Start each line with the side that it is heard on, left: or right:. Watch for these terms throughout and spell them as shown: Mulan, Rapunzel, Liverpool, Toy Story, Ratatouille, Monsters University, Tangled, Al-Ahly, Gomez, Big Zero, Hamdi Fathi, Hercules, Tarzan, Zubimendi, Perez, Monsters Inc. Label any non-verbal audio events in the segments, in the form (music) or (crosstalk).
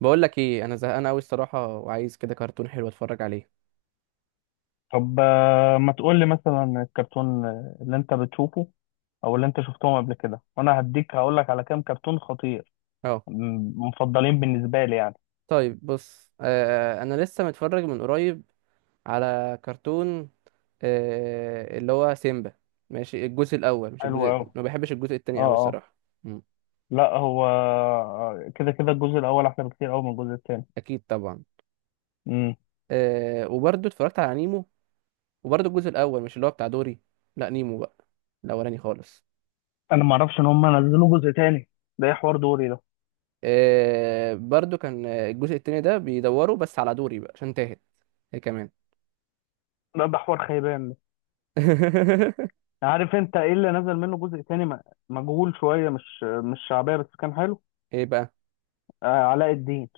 right: بقول لك ايه؟ انا زهقان قوي الصراحه، وعايز كده كرتون حلو اتفرج عليه.
left: طب ما تقول لي مثلا الكرتون اللي انت بتشوفه، او اللي انت شفتهم قبل كده، وانا هديك هقول لك على كام كرتون خطير
right: اه.
left: مفضلين بالنسبه لي يعني.
right: طيب بص، انا لسه متفرج من قريب على كرتون، اللي هو سيمبا. ماشي، الجزء الاول مش
left: حلو قوي.
right: الجزء، ما بحبش الجزء التاني
left: اه.
right: قوي
left: اه.
right: الصراحه. مم.
left: لا هو كده كده الجزء الاول احلى بكتير قوي من الجزء الثاني.
right: اكيد طبعا.
left: امم.
right: وبرضه اتفرجت على نيمو، وبرضه الجزء الاول، مش اللي هو بتاع دوري. لا، نيمو بقى، الاولاني خالص.
left: انا ما اعرفش ان هم نزلوا جزء تاني. ده ايه حوار دوري ده؟
right: برضه كان الجزء التاني ده بيدوروا بس على دوري بقى، عشان تاهت هي كمان.
left: لا ده حوار خيبان ده.
right: (laughs)
left: عارف انت ايه اللي نزل منه جزء تاني مجهول شويه، مش شعبيه، بس كان حلو.
right: ايه بقى؟
left: علاء الدين.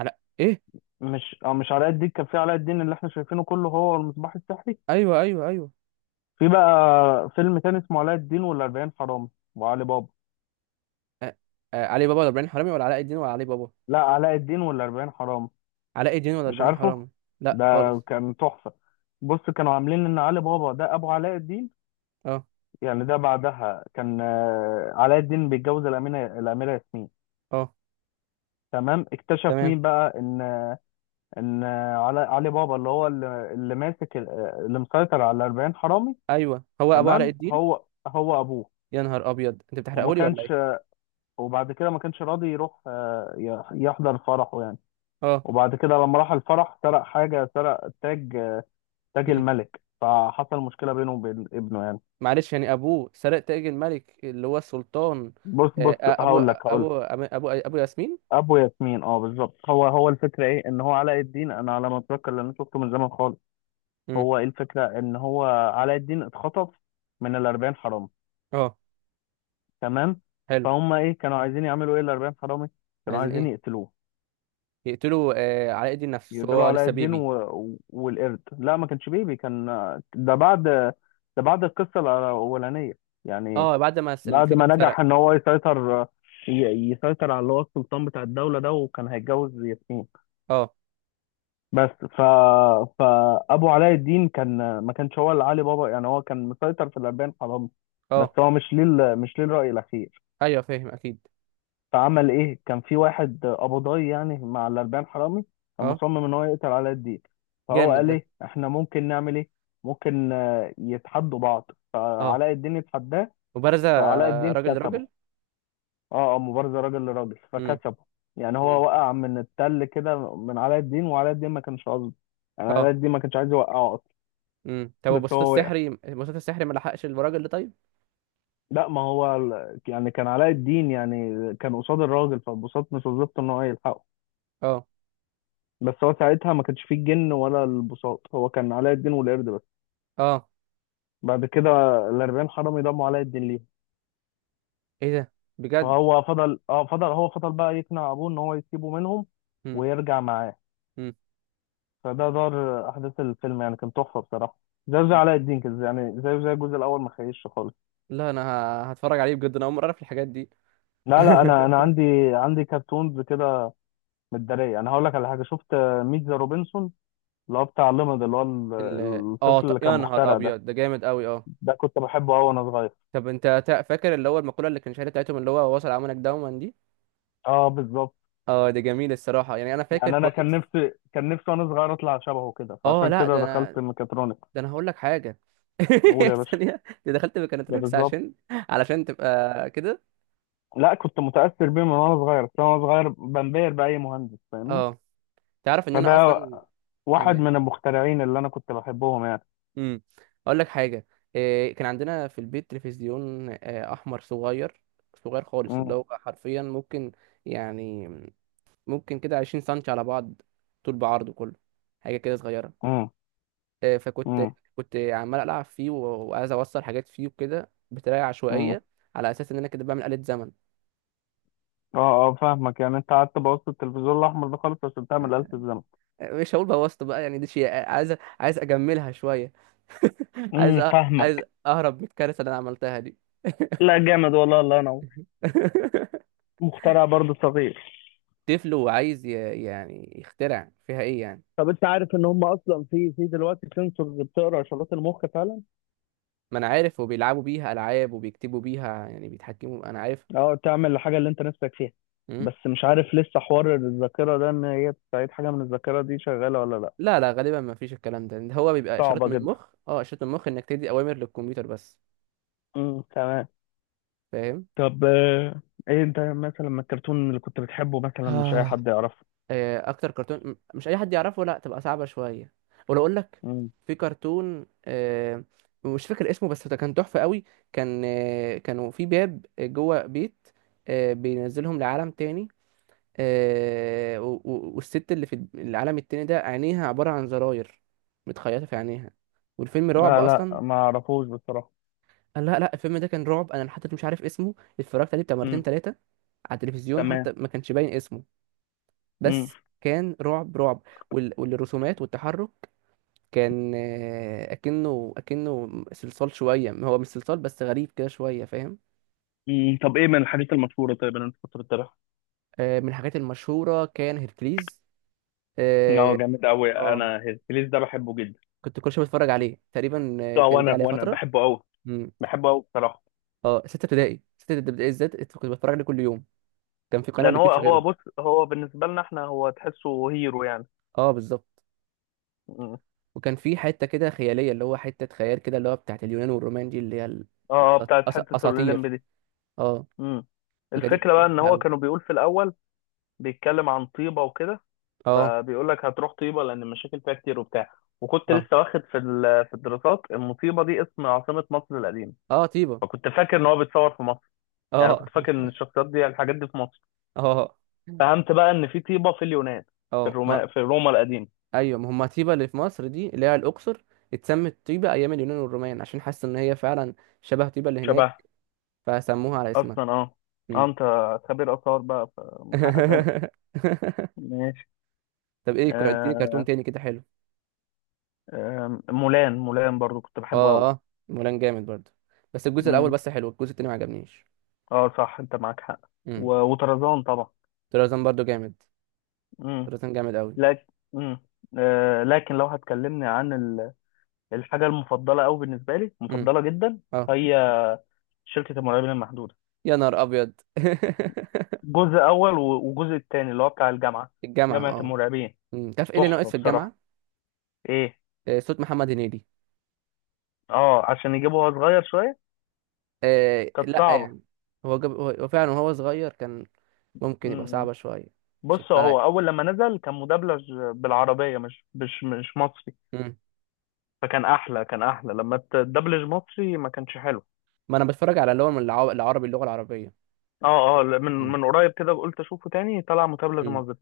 right: على ايه؟
left: مش علاء الدين، كان في علاء الدين اللي احنا شايفينه كله هو المصباح السحري.
right: ايوه ايوه ايوه.
left: في بقى فيلم تاني اسمه علاء الدين والأربعين حرامي وعلي بابا.
right: آه. آه. علي بابا ولا ابراهيم حرامي، ولا علاء الدين، ولا علي بابا؟
left: لا علاء الدين والأربعين حرامي،
right: علاء الدين ولا
left: مش
right: ابراهيم
left: عارفه.
right: حرامي؟ لا
left: ده
right: خالص.
left: كان تحفة. بص كانوا عاملين ان علي بابا ده ابو علاء الدين،
right: اه
left: يعني ده بعدها كان علاء الدين بيتجوز الأميرة ياسمين.
right: اه.
left: تمام، اكتشف
right: تمام.
left: مين بقى ان ان علي بابا اللي هو اللي ماسك اللي مسيطر على 40 حرامي.
right: ايوه، هو ابو علاء
left: تمام
right: الدين.
left: هو هو ابوه.
right: يا نهار ابيض، انت
left: وما
right: بتحرقهولي ولا
left: كانش،
right: ايه؟
left: وبعد كده ما كانش راضي يروح يحضر فرحه يعني.
right: اه.
left: وبعد كده لما راح الفرح سرق حاجة، سرق تاج تاج
right: مم.
left: الملك، فحصل مشكلة بينه وبين ابنه يعني.
right: معلش، يعني ابوه سرق تاج الملك اللي هو السلطان؟
left: بص
right: آه.
left: بص،
right: آه، ابو
left: هقول لك.
right: ابو ابو ابو ياسمين.
left: أبو ياسمين، اه بالظبط. هو هو، الفكرة ايه ان هو علاء الدين، انا على ما اتذكر لان شفته من زمان خالص.
right: مم.
left: هو ايه الفكرة ان هو علاء الدين اتخطف من الأربعين حرامي،
right: اه.
left: تمام.
right: حلو.
left: فهم ايه كانوا عايزين يعملوا؟ ايه الأربعين حرامي كانوا
right: عايزين
left: عايزين؟
right: ايه؟
left: يقتلوه،
right: يقتلوا علاء الدين نفسه؟
left: يقتلوا
right: هو
left: علاء
right: لسه
left: الدين
right: بيبي.
left: والقرد. لا ما كانش بيبي، كان ده بعد ده بعد القصة الأولانية يعني.
right: اه، بعد ما
left: بعد
right: التاج
left: ما نجح
right: اتسرق.
left: إن هو ي- يسيطر على اللي هو السلطان بتاع الدولة ده، وكان هيتجوز ياسمين.
right: اه
left: بس فأبو علاء الدين، كان ما كانش هو اللي علي بابا يعني، هو كان مسيطر في الأربعين حرامي، بس
right: اه.
left: هو مش ليه الرأي الأخير.
right: ايوه فاهم اكيد.
left: فعمل ايه؟ كان في واحد قبضاي يعني مع الاربعين حرامي، كان
right: اه.
left: مصمم ان هو يقتل علاء الدين. فهو
right: جامد
left: قال
right: ده.
left: ايه احنا ممكن نعمل؟ ايه ممكن يتحدوا بعض،
right: اه.
left: فعلاء الدين اتحداه،
right: مبارزة،
left: فعلاء الدين
right: راجل
left: كسبه.
right: لراجل.
left: اه. اه، مبارزه راجل لراجل
right: امم.
left: فكسبه يعني. هو
right: امم.
left: وقع من التل كده من علاء الدين، وعلاء الدين ما كانش قصده، يعني علاء
right: اه.
left: الدين ما كانش عايز يوقعه اصلا.
right: طب
left: بس
right: البساط
left: هو وقع.
right: السحري، البساط السحري ما لحقش الراجل ده طيب؟
left: لا، ما هو يعني كان علاء الدين يعني كان قصاد الراجل، فبساط مش وظيفته ان هو يلحقه،
right: اه.
left: بس هو ساعتها ما كانش فيه الجن ولا البساط، هو كان علاء الدين والقرد بس.
right: اه.
left: بعد كده الأربعين حرامي ضموا علاء الدين ليهم،
right: ايه ده؟ بجد؟
left: فهو فضل بقى يقنع أبوه إن هو يسيبه منهم
right: امم.
left: ويرجع معاه.
right: امم.
left: فده دار أحداث الفيلم يعني، كان تحفة بصراحة. زي علاء الدين كده يعني، زي الجزء الأول ما خيش خالص.
right: لا انا، هتفرج عليه بجد، انا اول مرة اعرف الحاجات دي.
left: لا لا، أنا
right: (laughs)
left: عندي كرتونز كده متدارية. أنا هقول لك على حاجة شفت: ميت ذا روبنسون، اللي هو بتاع ليمد، اللي هو الطفل اللي كان
right: يا نهار
left: مخترع ده.
right: ابيض، ده جامد قوي. اه.
left: ده كنت بحبه أوي وأنا صغير.
right: طب انت فاكر اللي هو المقولة اللي كان شهيرة بتاعتهم، اللي هو وصل عملك دوما دي؟
left: اه بالظبط.
right: اه، ده جميل الصراحة، يعني انا فاكر
left: يعني انا كان
right: كويس.
left: نفسي كان نفسي وانا صغير اطلع شبهه كده،
right: اه،
left: فعشان
right: لا،
left: كده
right: ده انا
left: دخلت ميكاترونكس.
right: ده انا هقول لك حاجة.
left: قول يا
right: (laughs)
left: باشا.
right: ثانية، انت دخلت
left: ده
right: ميكانتريكس
left: بالظبط.
right: علشان تبقى كده؟
left: لا كنت متاثر بيه من وانا صغير، بس أنا وانا صغير بنبهر باي مهندس فاهمني.
right: اه. تعرف ان
left: فده
right: انا اصلا،
left: واحد
right: يعني،
left: من المخترعين اللي انا كنت بحبهم يعني.
right: امم، اقول لك حاجه. إيه، كان عندنا في البيت تلفزيون احمر صغير، صغير خالص، اللي
left: امم.
right: هو حرفيا ممكن، يعني كده 20 سنتي على بعض، طول بعرضه كله، حاجه كده صغيره.
left: امم.
right: فكنت،
left: امم.
right: كنت عمال العب فيه وعايز اوصل حاجات فيه وكده بطريقه
left: امم.
right: عشوائيه، على اساس ان انا كده بعمل آلة زمن.
left: اه اه فاهمك. يعني انت قعدت بوظت التلفزيون الاحمر ده خالص عشان تعمل آلة
right: آه،
left: الزمن.
right: مش هقول بوظته بقى، يعني دي شيء، عايز اجملها شويه. (laughs) عايز
left: فاهمك.
right: اهرب من الكارثه اللي انا عملتها دي. (laughs)
left: لا، جامد والله، الله ينور.
right: (laughs)
left: مخترع برضه صغير.
right: طفل وعايز يعني يخترع فيها ايه يعني؟
left: طب انت عارف ان هم اصلا في دلوقتي سنسورز بتقرا اشارات المخ فعلا؟
right: ما انا عارف، وبيلعبوا بيها العاب، وبيكتبوا بيها، يعني بيتحكموا، انا عارف.
left: اه، تعمل الحاجة اللي انت نفسك فيها.
right: مم.
left: بس مش عارف لسه حوار الذاكرة ده ان هي بتعيد حاجة من الذاكرة دي شغالة ولا لا.
right: لا لا، غالبا ما فيش الكلام ده. هو بيبقى اشارات
left: صعبة
right: من
left: جدا.
right: مخ اه اشارات من مخ انك تدي اوامر للكمبيوتر بس.
left: تمام.
right: فاهم.
left: طب ايه انت مثلا من الكرتون اللي كنت بتحبه مثلا مش اي
right: آه،
left: حد يعرفه؟
right: اكتر كرتون مش اي حد يعرفه؟ لا، تبقى صعبة شوية. ولو اقول لك،
left: امم.
right: في كرتون، مش فاكر اسمه، بس ده كان تحفة قوي. كانوا في باب جوه بيت، بينزلهم لعالم تاني. والست اللي في العالم التاني ده، عينيها عبارة عن زراير متخيطة في عينيها، والفيلم رعب
left: لا
right: أصلا.
left: لا، ما اعرفوش بصراحة.
right: قال لا لا، الفيلم ده كان رعب. أنا لحد دلوقتي مش عارف اسمه، اتفرجت عليه بتاع مرتين
left: امم.
right: تلاتة على التلفزيون،
left: تمام.
right: حتى ما كانش باين اسمه، بس
left: امم.
right: كان رعب رعب. والرسومات والتحرك كان، أكنه، صلصال شوية، هو مش صلصال بس غريب كده شوية، فاهم؟
left: امم. طب ايه من الحاجات المشهورة طيب اللي انت كنت بتتابعها؟
right: من الحاجات المشهورة كان هيركليز.
left: اه
right: اه.
left: جامد قوي،
right: آه،
left: انا هيركليس ده بحبه جدا.
right: كنت كل شويه بتفرج عليه تقريبا،
left: اه،
right: كان جه
left: وانا
right: عليه
left: وانا
right: فترة.
left: بحبه قوي،
right: امم.
left: بحبه قوي بصراحة.
right: اه، ستة ابتدائي، ستة ابتدائي بالذات كنت بتفرج عليه كل يوم، كان في قناة ما
left: لان هو
right: بتجيبش
left: هو
right: غيره.
left: بص، هو بالنسبة لنا احنا هو تحسه هيرو
right: اه بالظبط.
left: يعني.
right: وكان في حتة كده خيالية، اللي هو حتة خيال كده، اللي هو بتاعت اليونان والرومان دي،
left: اه اه، بتاعت حتة الأوليمب
right: اساطير.
left: دي.
right: اه.
left: امم.
right: الحاجات دي كنت
left: الفكرة بقى ان
right: بحبها
left: هو
right: قوي.
left: كانوا بيقول في الأول بيتكلم عن طيبة وكده،
right: اه
left: فبيقول لك هتروح طيبة لأن المشاكل فيها كتير وبتاع. وكنت
right: اه
left: لسه واخد في الدراسات ان طيبة دي اسم عاصمة مصر القديمة،
right: اه. طيبة.
left: فكنت فاكر ان هو بيتصور في مصر، يعني كنت
right: اه.
left: فاكر ان
right: (laughs)
left: الشخصيات دي الحاجات دي في مصر.
right: اه
left: فهمت بقى ان في طيبة في اليونان،
right: اه ما
left: في روما القديمة.
right: ايوه، ما هم طيبة اللي في مصر دي، اللي هي على الاقصر، اتسمت طيبة ايام اليونان والرومان عشان حاسة ان هي فعلا شبه طيبة اللي
left: شبه.
right: هناك، فسموها على اسمها.
left: اصلا اه. اه،
right: مم.
left: انت خبير آثار بقى فمن حق أسألك.
right: (laughs)
left: ماشي.
right: طب ايه، اديني كرتون
left: آه
right: تاني كده حلو.
left: مولان برضو كنت
right: اه
left: بحبه
right: اه. مولان جامد برضه، بس الجزء الاول
left: قوي.
right: بس حلو، الجزء التاني ما عجبنيش.
left: اه صح انت معاك حق.
right: امم.
left: وطرزان طبعا.
right: طرزان برضه جامد،
left: امم.
right: طرزان جامد قوي.
left: لكن امم، لكن لو هتكلمني عن الحاجه المفضله قوي بالنسبه لي،
right: امم.
left: مفضله جدا
right: اه.
left: هي شركه المرعبين المحدوده.
right: يا نهار ابيض. (laughs)
left: جزء اول وجزء التاني اللي هو بتاع الجامعه،
right: الجامعه،
left: جامعه
right: اه.
left: المرعبين،
right: امم، تعرف ايه اللي ناقص
left: تحفه
right: في
left: بصراحه.
right: الجامعه؟
left: ايه؟
right: صوت محمد هنيدي.
left: اه، عشان يجيبوها صغير شويه، كانت
right: لا
left: صعبه.
right: يعني، هو جاب، هو فعلا وهو صغير كان، ممكن يبقى
left: امم.
right: صعبه شويه. مش
left: بص
right: هتبقى لايق.
left: هو اول لما نزل كان مدبلج بالعربيه، مش مصري،
right: امم.
left: فكان احلى، كان احلى لما تدبلج مصري ما كانش حلو.
right: ما انا بتفرج على اللي هو من العربي، اللغه العربيه.
left: اه اه لا، من
right: امم.
left: من قريب كده قلت اشوفه تاني طلع متابلة
right: امم.
left: مظبط،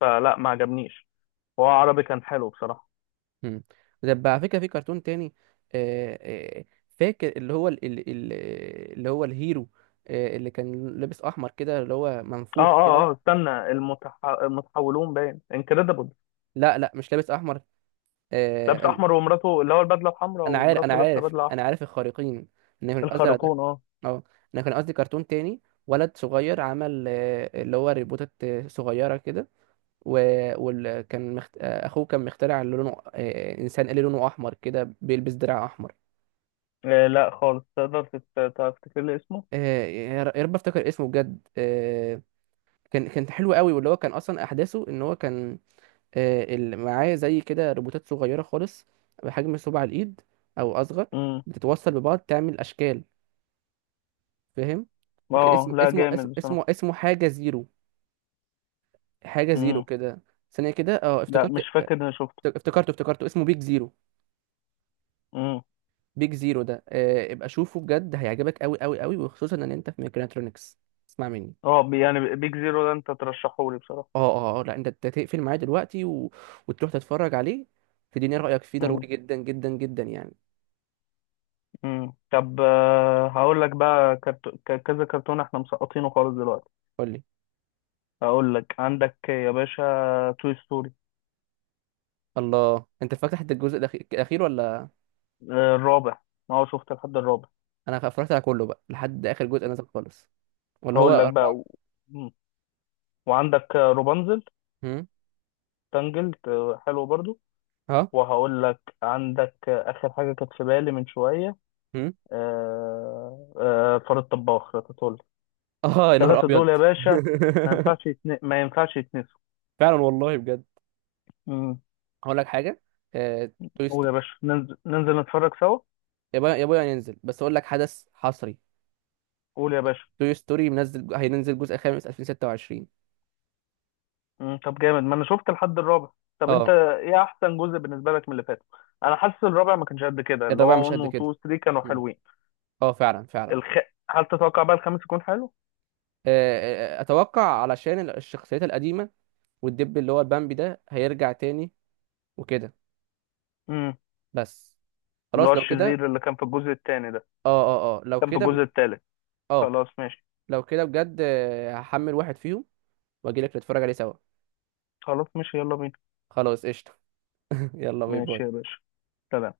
left: فلا ما عجبنيش. هو عربي كان حلو بصراحة.
right: مم. طب على فكرة، في كرتون تاني، آه، آه، فاكر اللي هو ال- ال- ال- اللي هو الهيرو، اللي كان لابس احمر كده، اللي هو
left: اه
right: منفوخ كده؟
left: اه اه، استنى، المتحولون باين، انكريدبل،
right: لا لا، مش لابس احمر،
left: لابس
right: آه، أم-
left: احمر ومراته، اللي هو البدلة الحمراء
right: انا عارف، انا
left: ومراته لابسة
right: عارف،
left: بدلة احمر.
right: انا عارف الخارقين، ان مش الازرق ده.
left: الخارقون، اه.
right: اه. انا كان قصدي كرتون تاني، ولد صغير عمل اللي هو ريبوتات صغيرة كده، وكان مخت... آه، اخوه كان مخترع، اللي لونه انسان اللي لونه احمر كده، بيلبس درع احمر.
left: لا خالص، تقدر تفتكر لي اسمه؟
right: يا يا رب افتكر اسمه بجد. كان حلو قوي، واللي هو كان اصلا احداثه، ان هو كان معاه زي كده روبوتات صغيره خالص، بحجم صباع الايد او اصغر،
left: امم.
right: بتتوصل ببعض تعمل اشكال، فاهم؟ وكان
left: اه لا، جامد بصراحة.
right: اسمه حاجه زيرو، حاجه زيرو
left: امم
right: كده. ثانيه كده، اه،
left: لا
right: افتكرت.
left: مش فاكر اني شفته.
right: افتكرته، اسمه بيج زيرو.
left: امم.
right: بيج زيرو ده ابقى شوفه بجد، هيعجبك قوي قوي قوي، وخصوصا ان انت في ميكانترونكس. اسمع مني.
left: اه يعني بيج زيرو ده انت ترشحه لي بصراحة؟
right: اه اه. لا، أنت تقفل معايا دلوقتي، و... وتروح تتفرج عليه، تديني رأيك فيه
left: امم.
right: ضروري جدا جدا جدا يعني.
left: مم. طب هقول لك بقى كذا كرتون احنا مسقطينه خالص دلوقتي.
right: قول لي.
left: هقول لك عندك يا باشا: توي ستوري.
right: الله، انت فاكر حتى الجزء الاخير ولا؟
left: الرابع. اه شفت لحد الرابع.
right: انا اتفرجت على كله بقى لحد اخر جزء نزل خالص. ولا هو
left: هقول لك بقى
right: اربعة.
left: مم. وعندك روبانزل،
right: هم.
left: تانجلد، حلو برضو.
right: ها.
left: وهقول لك عندك اخر حاجه كانت في بالي من شويه:
right: هم.
left: فار الطباخ راتاتولي.
right: (laughs) اه يا نهار
left: الثلاثه
right: ابيض.
left: دول يا باشا
right: (laughs)
left: ما ينفعش يتنسوا.
right: فعلا والله بجد.
left: مم.
right: هقول لك حاجة. توي
left: قول يا
right: ستوري.
left: باشا، ننزل نتفرج سوا.
right: يا بويا يا بويا، هينزل، بس اقول لك حدث حصري،
left: قول يا باشا.
right: توي ستوري منزل، هينزل جزء خامس 2026.
left: مم، طب جامد، ما انا شفت الحد الرابع. طب انت
right: اه.
left: ايه احسن جزء بالنسبه لك من اللي فاتوا؟ انا حاسس الرابع ما كانش قد كده، اللي
right: الرابع
left: هو
right: مش
left: 1
right: قد
left: و 2
right: كده.
left: و 3 كانوا
right: مم.
left: حلوين.
right: اه فعلا فعلا.
left: الخ... هل تتوقع بقى الخامس يكون حلو؟
right: اتوقع، علشان الشخصيات القديمه، والدب اللي هو البامبي ده هيرجع تاني وكده.
left: امم.
right: بس،
left: اللي هو
right: خلاص لو كده.
left: الشرير اللي كان في الجزء الثاني ده،
right: اه اه اه. لو
left: كان في
right: كده
left: الجزء الثالث.
right: اه،
left: خلاص ماشي.
right: لو كده بجد، هحمل واحد فيهم واجيلك نتفرج عليه سوا.
left: خلاص ماشي، يلا بينا.
right: خلاص قشطه. (laughs) يلا باي
left: ماشي يا
right: باي.
left: باشا. سلام.